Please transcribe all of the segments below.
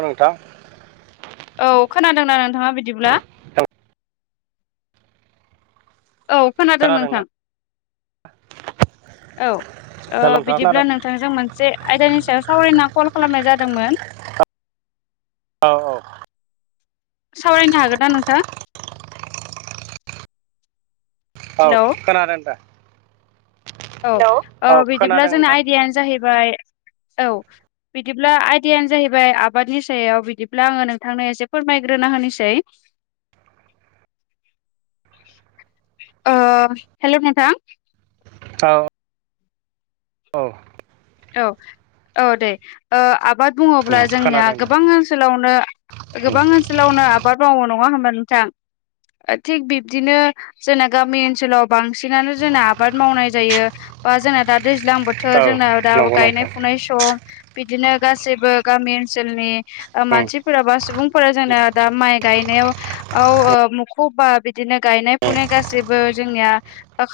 औ नोंथां औ खोनादोंना नोंथाङा बिदिब्ला औ खोनादों नोंथां खोनादोंना औ ओ हेल' नोंथां खोनादों बिदिब्ला नों नोंथांजों मोनसे आयदानि सायाव सावरायना कल खालामनाय जादोंमोन औ औ सावरायनो हागोन ना नोंथां औ हेलौ खोनादों नोंथां औ औ बिदिब्ला जोंना नोंथां आयदायानो जाहैबाय औ बिदिब्ला आयदायानो जाहैबाय आबादनि सायाव बिदिब्ला आङो नोंथांनो एसे फोरमायग्रोना होनोसै ओ हेलौ नोंथां औ औ औ औ दे ओ आबाद बुङोब्ला उम जोंनिया खोनादों दे गोबां ओनसोलावनो उम गोबां ओनसोलावनो आबाद मावो नङा होमबा नोंथां थिग बिब्दिनो जोंना गामि ओनसोलाव बांसिनानो जोंना आबाद मावनाय जायो बा जोंना दा दैज्लां बो थोर औ जोंना दा नंगौ गायनाय नोंथां फुनाय सम बिदिनो गासैबो गामि ओनसोलनि ओ उम मानसिफोरा बा सुबुंफोरा जोंना दा माइ गायनायाव मुखु बा बि दिनो गायनाय फुनाय गासैबो जोंनिया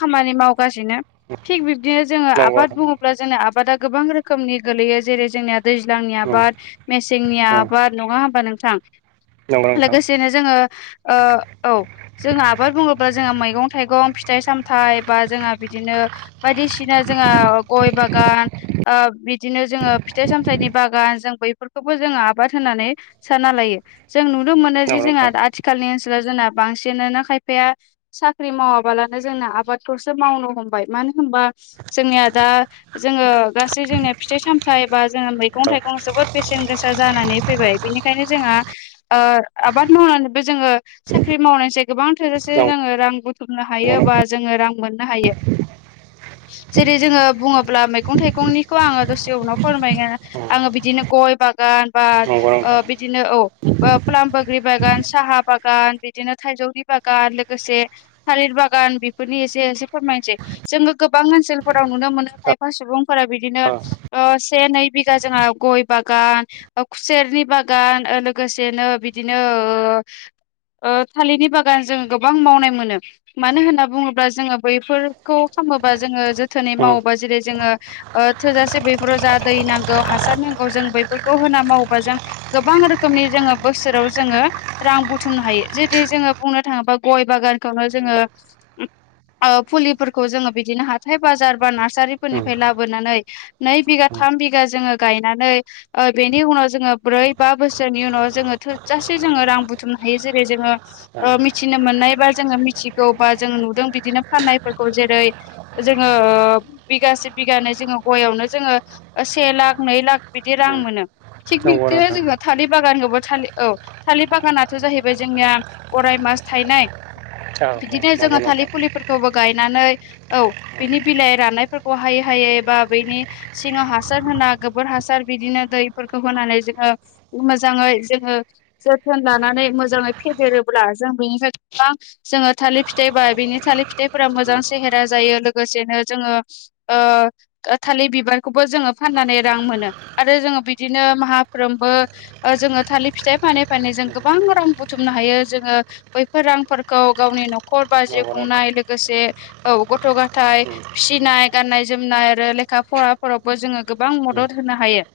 खामानि मावगासिनो उम थिग बिब्दिनो जोङो नंगौ आबाद बुङोब्ला जोंना आबादा गोबां रोखोमनि गोलैयो जेरै जोंनिया दैज्लांनि उम आबाद मेसेंनि उम आबाद नङा होमबा नोंथां नंगौ नोंथां लोगोसेनो जोङो ओ औ जोङो आबाद बुङोब्ला जोंहा मैगं थाइगं फिथाइ सामथाइ बा जोंहा बिदिनो बायदिसिना जोंहा गय बागान ओ बिदिनो जोङो फिथाइ सामथाइनि बागान जों बैफोरखौबो जोङो आबाद होनानै साना लायो जों नुनो मोनो जि नंगौ जोंहा नोंथां आथिखालनि ओनसोलाव जोंना बांसिन ना खायफाया साख्रि मावाबालानो जोंनो आबादखौसो मावनो हमबाय मानो होनबा जोंनिया दा जोङो गासै जोंनिया फिथाइ सामथाइ बा जोङो मैगं औ थाइगं जोबोद बेसेन गोसा जानानै फैबाय बेनिखायनो जोंहा ओ आबाद मावनानैबो जोङो साख्रि मावनायनिस गोबां थोजासे नंगौ जोङो रां बुथुनो हायो बा नोंथां जोङो रां मोननो ह जेरै जोङो बुङोब्ला मैगं थाइगं गंखौ आङो दसे उनाव फोरमायनो उम आङो बिदिनो गय बागान बा नंगौ ओ नोंथां बि दिनो औ पलाम बोग्रि बागान साहा बागान बिदिनो थाइजौनि बागान लोगोसे थालिर बागान बेफोरनि एसे एसे फोरमायनोसै। जोङो गोबां ओनसोलफोराव नुनो मोनो खायफा सुबुंफोरा बिदिनो औ औ ओ से नै बिघा जोंहा गय बागान खुसेरनि बागान लोगोसेनो बिदिनो ओ ओ थालिरनि बागान जोंङो गोबां मावनाय मोनो। मानो होनना बुङोब्ला जोङो बैफोरखौ खालामामोबा जोङो जोथोनै उम मावोबा जेरै जोङो ओ थोजासे बैफोराव जा दै नांगौ हासार नांगौ जों बैफोरखौ होना मावोबा जों गोबां रोखोमनि जोंङो बोसोराव जोंङो रां बुथुमनो हायो जुदि जोङो बुंनो थांङोब्ला गय बागानखौनो जोङो फुलिफोरखौ जोंङो बिदिनो हाथाय बाजार बा उम नार्सारिफोरनिफ्राय लाबोनानै नै बिघा उम थाम बिगा जोंङो गायनानै ओ बेनि उनाव जोङो ब्रै बा बोसोरनि उनाव जोंङो थोजासे जोंङो रां बुथुमनो हायो जेरै जोंङो औ मिथिनो मोननाय बा जोङो मिथिगौ बा जों नुदों बिदिनो फाननायफोरखौ जेरै जोंङो बिगासे बिगानो जोंङो गयावनो जोंङो से लाख नै लाख बिदि रां उम मोनो। थिग नंगौ बिदुनो नोंथां जोंङो थालिर बागानखौा था औ थालिर बागानाथ' जाहैबाय जोंनिया अराय मास थायनाय। औ बिदिनो नंगौ जोंङो थालि नोंथां पुलि फोरबो गायनानै औ बिनि बिलाइ राननायफोरखौहायो थाय बा बैनि सिङाव हासार होना गोबोर हासार बिदिनो दैफोरखौ होनानै जोङो मोजाङै जोंङो जोथोन लानानै मोजांङै फेदेरोब्ला जों बेनिफ्राय गोबां जोंङो थालिर फिथाइ बा बिनि थालिर फिथाइफोरा मोजां उम सेहेरा जायो लोगोसेनो जोंङो ओ थालिर बिबारखौबो जोंङो फाननानै रां मोनो आरो जोंङो बिदिनो माहाफ्रोमबो ओ जोंङो थालिर फिथाइ फानै फानै जों गोबां रां बुथुमनो हायो जोंङो बैफोर रांफोरखौ गावनि न'खर ब जिउ नंगौ नोंथां खुंनाय लोगोसे औ गथ' गथाय उम फिसिनाय गाननाय जोमनाय आरो लेखा फराफोरावबो जोंङो गोबां उम मदद होनो हायो।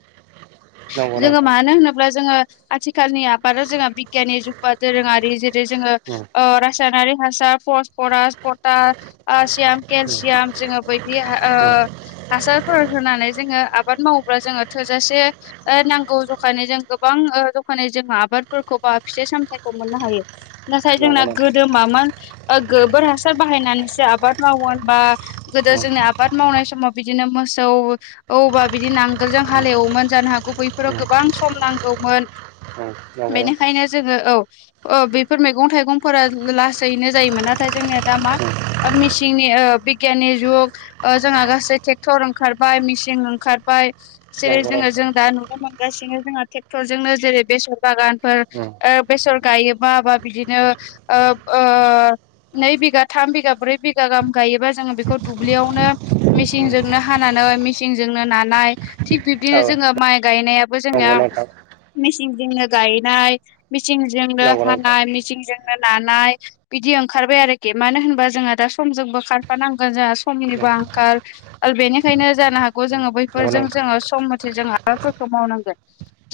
नंगौ जोंङो नोंथां उम मानो होनोब्ला जोंङो आथिखालनि आबादा जोंहा बिगियाननि जुगबा दोरोङारि जेरै जोंङो उम ओ रासायनारि हासार फसफरास पट पासियाम केलसियाम जोंङो बै बे उम हासारफोर होनानै जोंङो आबाद मावोब्ला जोंङो थोजासे ओ नांगौ जखानि जों गोबां ओ जखानि जोंङो आबादफोरखौ बा फिथाइ सामथाइखौ मोननो हायो। नाथाय नंगौ जोंना नोंथां गोदो मामोन गोबोर हासार बनानै आबाद माव बा नंगौ नोंथां नंगौ जोंनि आबाद मावनाय समाव बिदिनो मोसौ औबा बिदि नांगोलजों हालेवोमोन जानो हागौ बैफोराव गोबां सम नांगौमोन। नोंथां बेनिखायनो जोंङो औ अ बेफोर मैगं थाइगंफोरा लासैनो जायोमोन नाथाय जोंनिया दा मा? औ मिसिंनि बिगियाननि जुग ओ जोंहा गासै ट्रेक्टर ओंखारबाय मेचन ओंखारबाय जेरै नंगौ नोंथां नंगौ जोंङो जों नोंथां दा नुनो मोनगासिनो जोंहा ट्रेक्टरजोंनो जेरै बेसर नंगौ बागानफोर ओ बेसर गायोबा बा बिदिनो ओ ओ नै बिघा थाम बिघा ब्रै बिघा गाहाम गायोबा जोंङो बेखौ दुब्लियावनो नोंथां मेसिंजोंनो हानानै मेसिंजोंनो नानाय थिग नंगौ नोंथां बिबदिनो औ जोंङो माइ गायनायाबो नंगौ जोंनिया नोंथां मेसिंजोंनो गायनाय मेसिंजोंनो हानाय मेसिंजोंनो नानाय बिदि ओंखारबाय आरोखि मानो होनबा जोंहा दा समजोंबो खारफानांगोन जोंहा समनिबो नंगौ आंखाल आरो बेनिखायनो जानो हागौ नोंथां जोङो बैफोरजों जोङो सम मथे जोंङो आबादफोरखौ मावनांगोन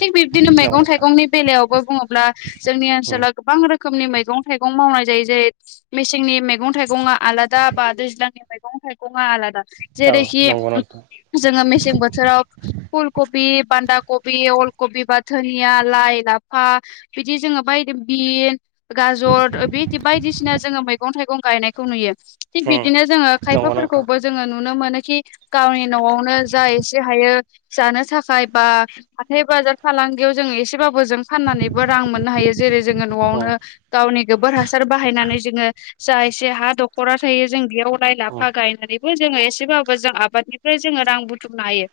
थिग बिबदिनो मैगं थाइगंनि बेलायावबो बुङोब्ला जोंनि ओनसोलाव गोबां रोखोमनि मैगं थाइगं मावनाय जायो जेरै मेसेंनि मैगं थाइगं आलादा बा दैज्लांनि मैगं थाइगं आलादा जेरैखि जोंङो मेसें बोथोराव फुल कबि बान्दा कबि अलकबि बा धोनिया लाइ लाफा बिदि जोंङो बाय बिन गाजर बि बायदिसिना जोंङो मैगं थाइगं गायनायखौ नुयो थिग बिदिनो जोंङो खाय जोंङो नुनो मोनोखि गावनि न'आवनो जा एसे हायो जानो थाखाय बा हाथाय बाजार फालांगियाव जोङो एसेबाबो जों फाननानैबो रां मोननो हायो जेरै जोङो न'आवनो गावनि गोबोर हासार बाहायनानै जोङो जा एसे हा दखरा थायो जों बेयाव लाइ ला फा गायनानैबो जोङो एसेबाबो जों आबादनिफ्राय जोङो रां बुथुमनो हायो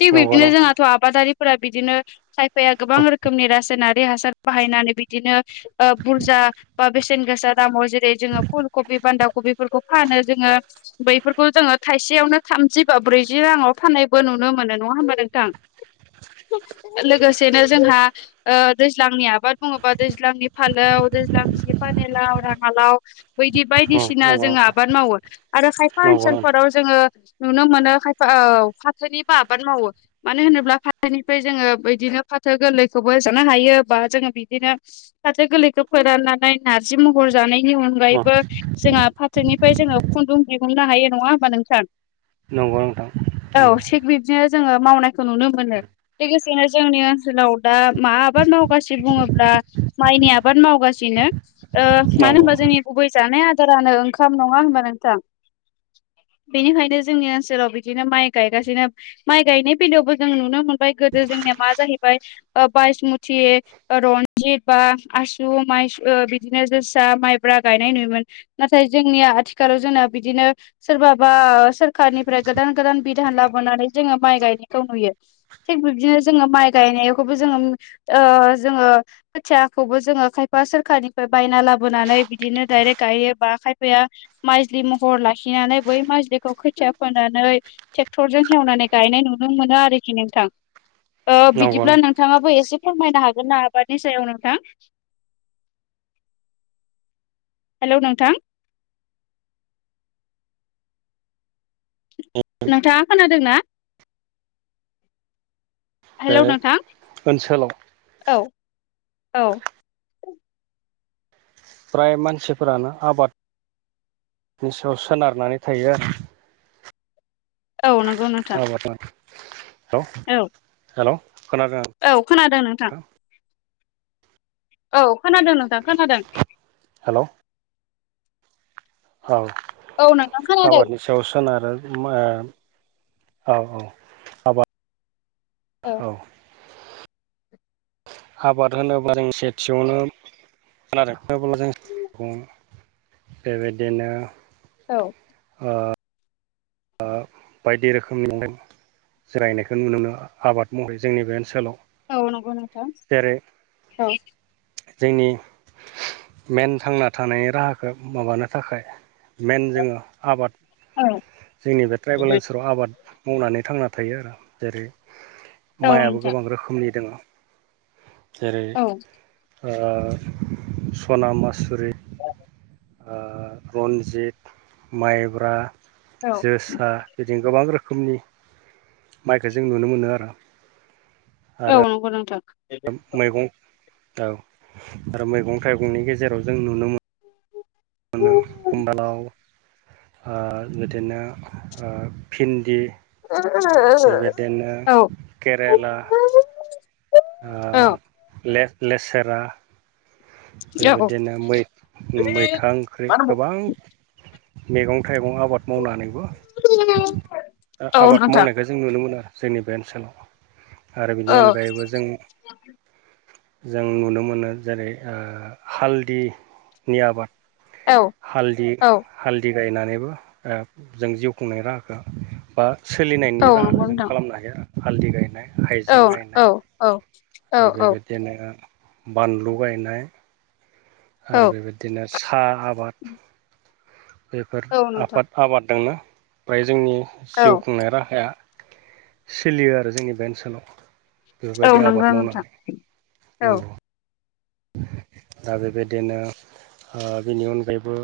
थिग बिब्दिनो जोंनाथ आबादारिफोरा बिदिनो खायफाया गोबां रोखोमनि रासायनारि हासार बाहायनानै बिदिनो ओ बुरजा बा बेसेन गोसा दामाव जेरै जोङो फुल कबि बान्दा कबिफोरखौ फानो जोङो बैफोरखौ जोङो थाइसेयावनो थामजि बा ब्रैजि राङाव फाननायबो नुनो मोनो नङा होमबा नोंथां लोगोसेनो जोंहा ओ दैज्लांनि आबाद बुङोबा दैज्लांनि फालौ दैज्लांनि फानि लाव राङालाव बैदि बायदिसिना नंगौ जोङो नोंथां आबाद मावो आरो खायफा नंगौ नोंथां ओनसोलफोराव जोङो नुनो मोनो खायफा औ फाथोनिबो आबाद मावो मानो होनोब्ला फाथोनिफ्राय जोङो बिदिनो फाथो गोरलैखौबो जानो हायो बा जोङो बिदिनो फाथो गोरलैखौ फोराननानै नारजि महरै जानायनि अनगायैबो जोंहा फाथोनिफ्राय जोङो खुन्दुं दिहुननो हायो नङा होमबा नोंथां नंगौ नंगौ नोंथां औ थिग बिब्दिनो जोङो मावनायखौ नुनो मोनो लोगोसेनो जोंनि ओनसोलाव दा मा आबाद मावगासिनो बुङोब्ला माइनि आबाद मावगासिनो ओ मानो नंगौ होनबा जोंनि गुबै जानाय आदारानो ओंखाम नङा होनबा नोंथां बेनिखायनो जोंनि ओनसोलाव बिदिनो माइ गायगासिनो माइ गायनाय बेलायावबो जों नुनो मोनबाय गोदो जोंनिया मा जाहैबाय ओ बायसमुथि रनजित बा आसु माइ बिदिनो जोसा माइब्रा गायनाय नुयोमोन नाथाय जोंनिया आथिखालाव जोंना बिदिनो सोरबाबा सोरखारनिफ्राय गोदान गोदान बिधान लाबोनानै जोङो माइ गायनायखौ नुयो थिग बिब्दिनो जोङो माइ गायनायखौबो जोङो ओ जोङो खोथियाखौबो जोङो खायफा सोरखारनिफ्राय बायना लाबोनानै बिदिनो डायरेक्ट गायो बा खायफाया माइजलि महर लाखिनानै बै माइजलिखौ खोथिया फोनानै ट्रेक्टरजों हेवनानै गायनाय नुनो मोनो आरोखि नोंथां ओ नंगौ बिदिब्ला नों नोंथाङाबो एसे फोरमायनो हागोनना आबादनि सायाव नोंथां हेलौ नोंथां नोंथाङा खोनादोंना बे हेलौ नोंथां ओनसोलाव औ औ फ्राय मानसिफोरानो आबादनि सायाव सोनारनानै थायो आरो औ नोंगौ नों औ माथोमोन हेल' हेल' खोनादों औ खोनादों नोंथां औ खोनादों नोंथां खोनादों हेल' औ औ नोंथां खोनादों आबादनि सायाव सोनारो माआ औ औ आबाद औ आबाद होनोब्ला जों सेथियावनो खोनादों होनोब्ला जों [unintelligible] थिग बिदिनो औ ओ आ बायदि रोखोमनि जिरायनायखौ नुनो मोनो आबाद महरै जोंनि बे ओनसोलाव औ नंगौ नोंथां जेरै औ जोंनि मेन थांना थानायनि राहाखौ माबानो थाखाय मेन जोङो आबाद औ जोंनि बे ट्राइबेल ओनसोलाव आबाद मावनानै थांना थायो आरो जेरै औ माइआबो नोंथां गोबां रोखोमनि दङ जेरै औ ओ सना मासुरि ओ रन्जित माइब्रा औ जोसा बिदि गोबां रोखोमनि माइखो जों नुनो मोनो आरो औ आरो नंगौ नोंथां औ मैगं औ आरो मैगं थाइगंनि गेजेराव जों नुनो मोनो औ मोनो खुमब्रा लाव [unintelligible] ओ बिदिनो ओ भिन्दि औ बेबायदिनो केरेला ओ औ लेट लेसेरा नोंथां बेबायदिनो मै मैथा ओंख्रि गोबां मैगं थाइगं आबाद मावनानैबो आबाद मावनाय बे जों नुनो मोनो आरो जोंनि बे ओनसोलाव आरो बेनि अनगायैबो जों जों नुनो मोनो जेरै ओ हालदिनि आबाद हालदि हालदि गायनानैबो जों जिउ खुंनायनि राहाखौ बा सोलिनायनि राहाखौ जों खालामनो हायो हालदि गायनाय औ हाइजें औ गायनाय औ आरो बेबायदिनो बानलु गायनाय आरो बेबाय दिनो साहा आबाद बेफोर औ नंगौ नोंथां औ औ आबाद आबाददोंनो ओमफ्राय जोंनि औ नोंथां औ जिउ खुंनाय राहाया सोलियो आरो जोंनि बे ओनसोलाव औ बेफोरबायदि आबाद नंगौ नोंथां मावनानै औ नंगौ दा बेबायदिनो आ बेनि अनगायैबो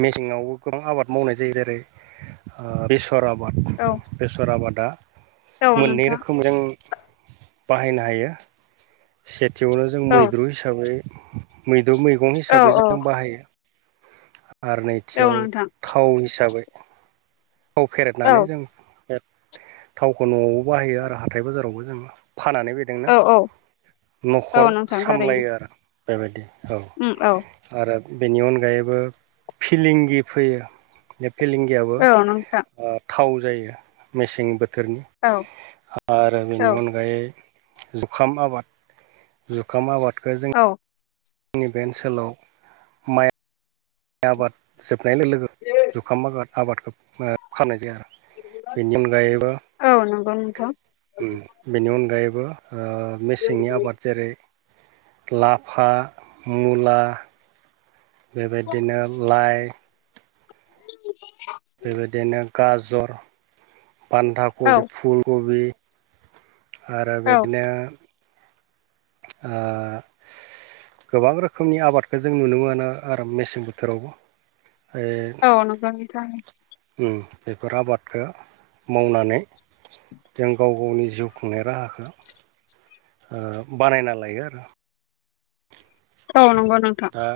मेसेंवावबो गोबां आबाद मावनाय जायो जेरै आ बेसर आबाद औ बेसर आबादा औ मोननै नोंथां रोखोमजों बाहायनो हायो सेथियावनो जों औ मैद्रु हिसाबै मैद्रु मैगं औ हिसाबै औ जों बाहायो आरो नैथियाव नोंथां थाव हिसाबै औ फेरेदनानै जों थावखौ न'आवबो बाहायो आरो हाथाय बाजारावबो जों फाननानै बे ना औ औ औ न'खर नोंथां थारैनो सामलायो आरो बेबायदि औ। उम औ। आरो बेनि अनगायैबो फिलिंगि फैयो बे फिलिंगियाबो औ नंगौ नोंथां। ओ थाव जायो मेसें बोथोरनि औ आरो औ बेनि अनगायै जुखाम आबाद जुखाम आबादखौ जों औ। जोंनि बे ओनसोलाव माइ आबाद जोबनाय लोगो जुखाम आबादखौ खालामनाय जायो आरो। बेनि अनगायैबो औ नंगौ नोंथां। ओ बेनि अनगायैबो ओ मेसेंनि आबाद जेरै लाफा मुला बेबायदिनो लाइ [unintelligible] बेबायदिनो गाजर बान्दा कबि औ फुल कबि आरो औ बिदिनो ओ गोबां रोखोमनि आबादखौ जों नुनो मोनो आरो मेसें बोथोरावबो। औ नंगौ नोंथां। बेफोर आबादखौ मावनानै जों गाव गावनि जिउ खुंनाय राहाखौ बानायना लायो आरो। औ नंगौ नोंथां। दा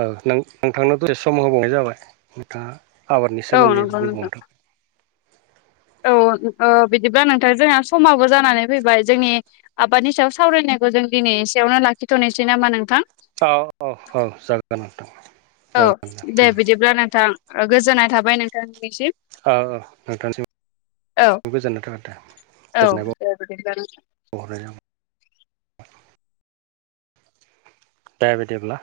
औ नोंथांनावथ' एसे सम होबावनाय जाबाय नोंथाङा आबादनि औ सोमोन्दै नंगौ बुंबावनो नोंथां थाखाय। औ बिदिब्ला नोंथां जोंहा समाबो जानानै फैबाय जोंनि आबादनि सायाव सावरायनायखौ जों दिनै एसेयावनो लाखिथ'नोसै नामा नोंथां। औ औ औ जागोन नोंथां। औ दे बिदिब्ला नोंथां गोजोननाय थाबाय नोंथांनिसिम। औ औ नोंथांसिम औ गोजोननाय थाबाय नोंथा औ गोजोन नाय। दे बिदिब्ला नोंथां। [unintelligible] दे बिदिब्ला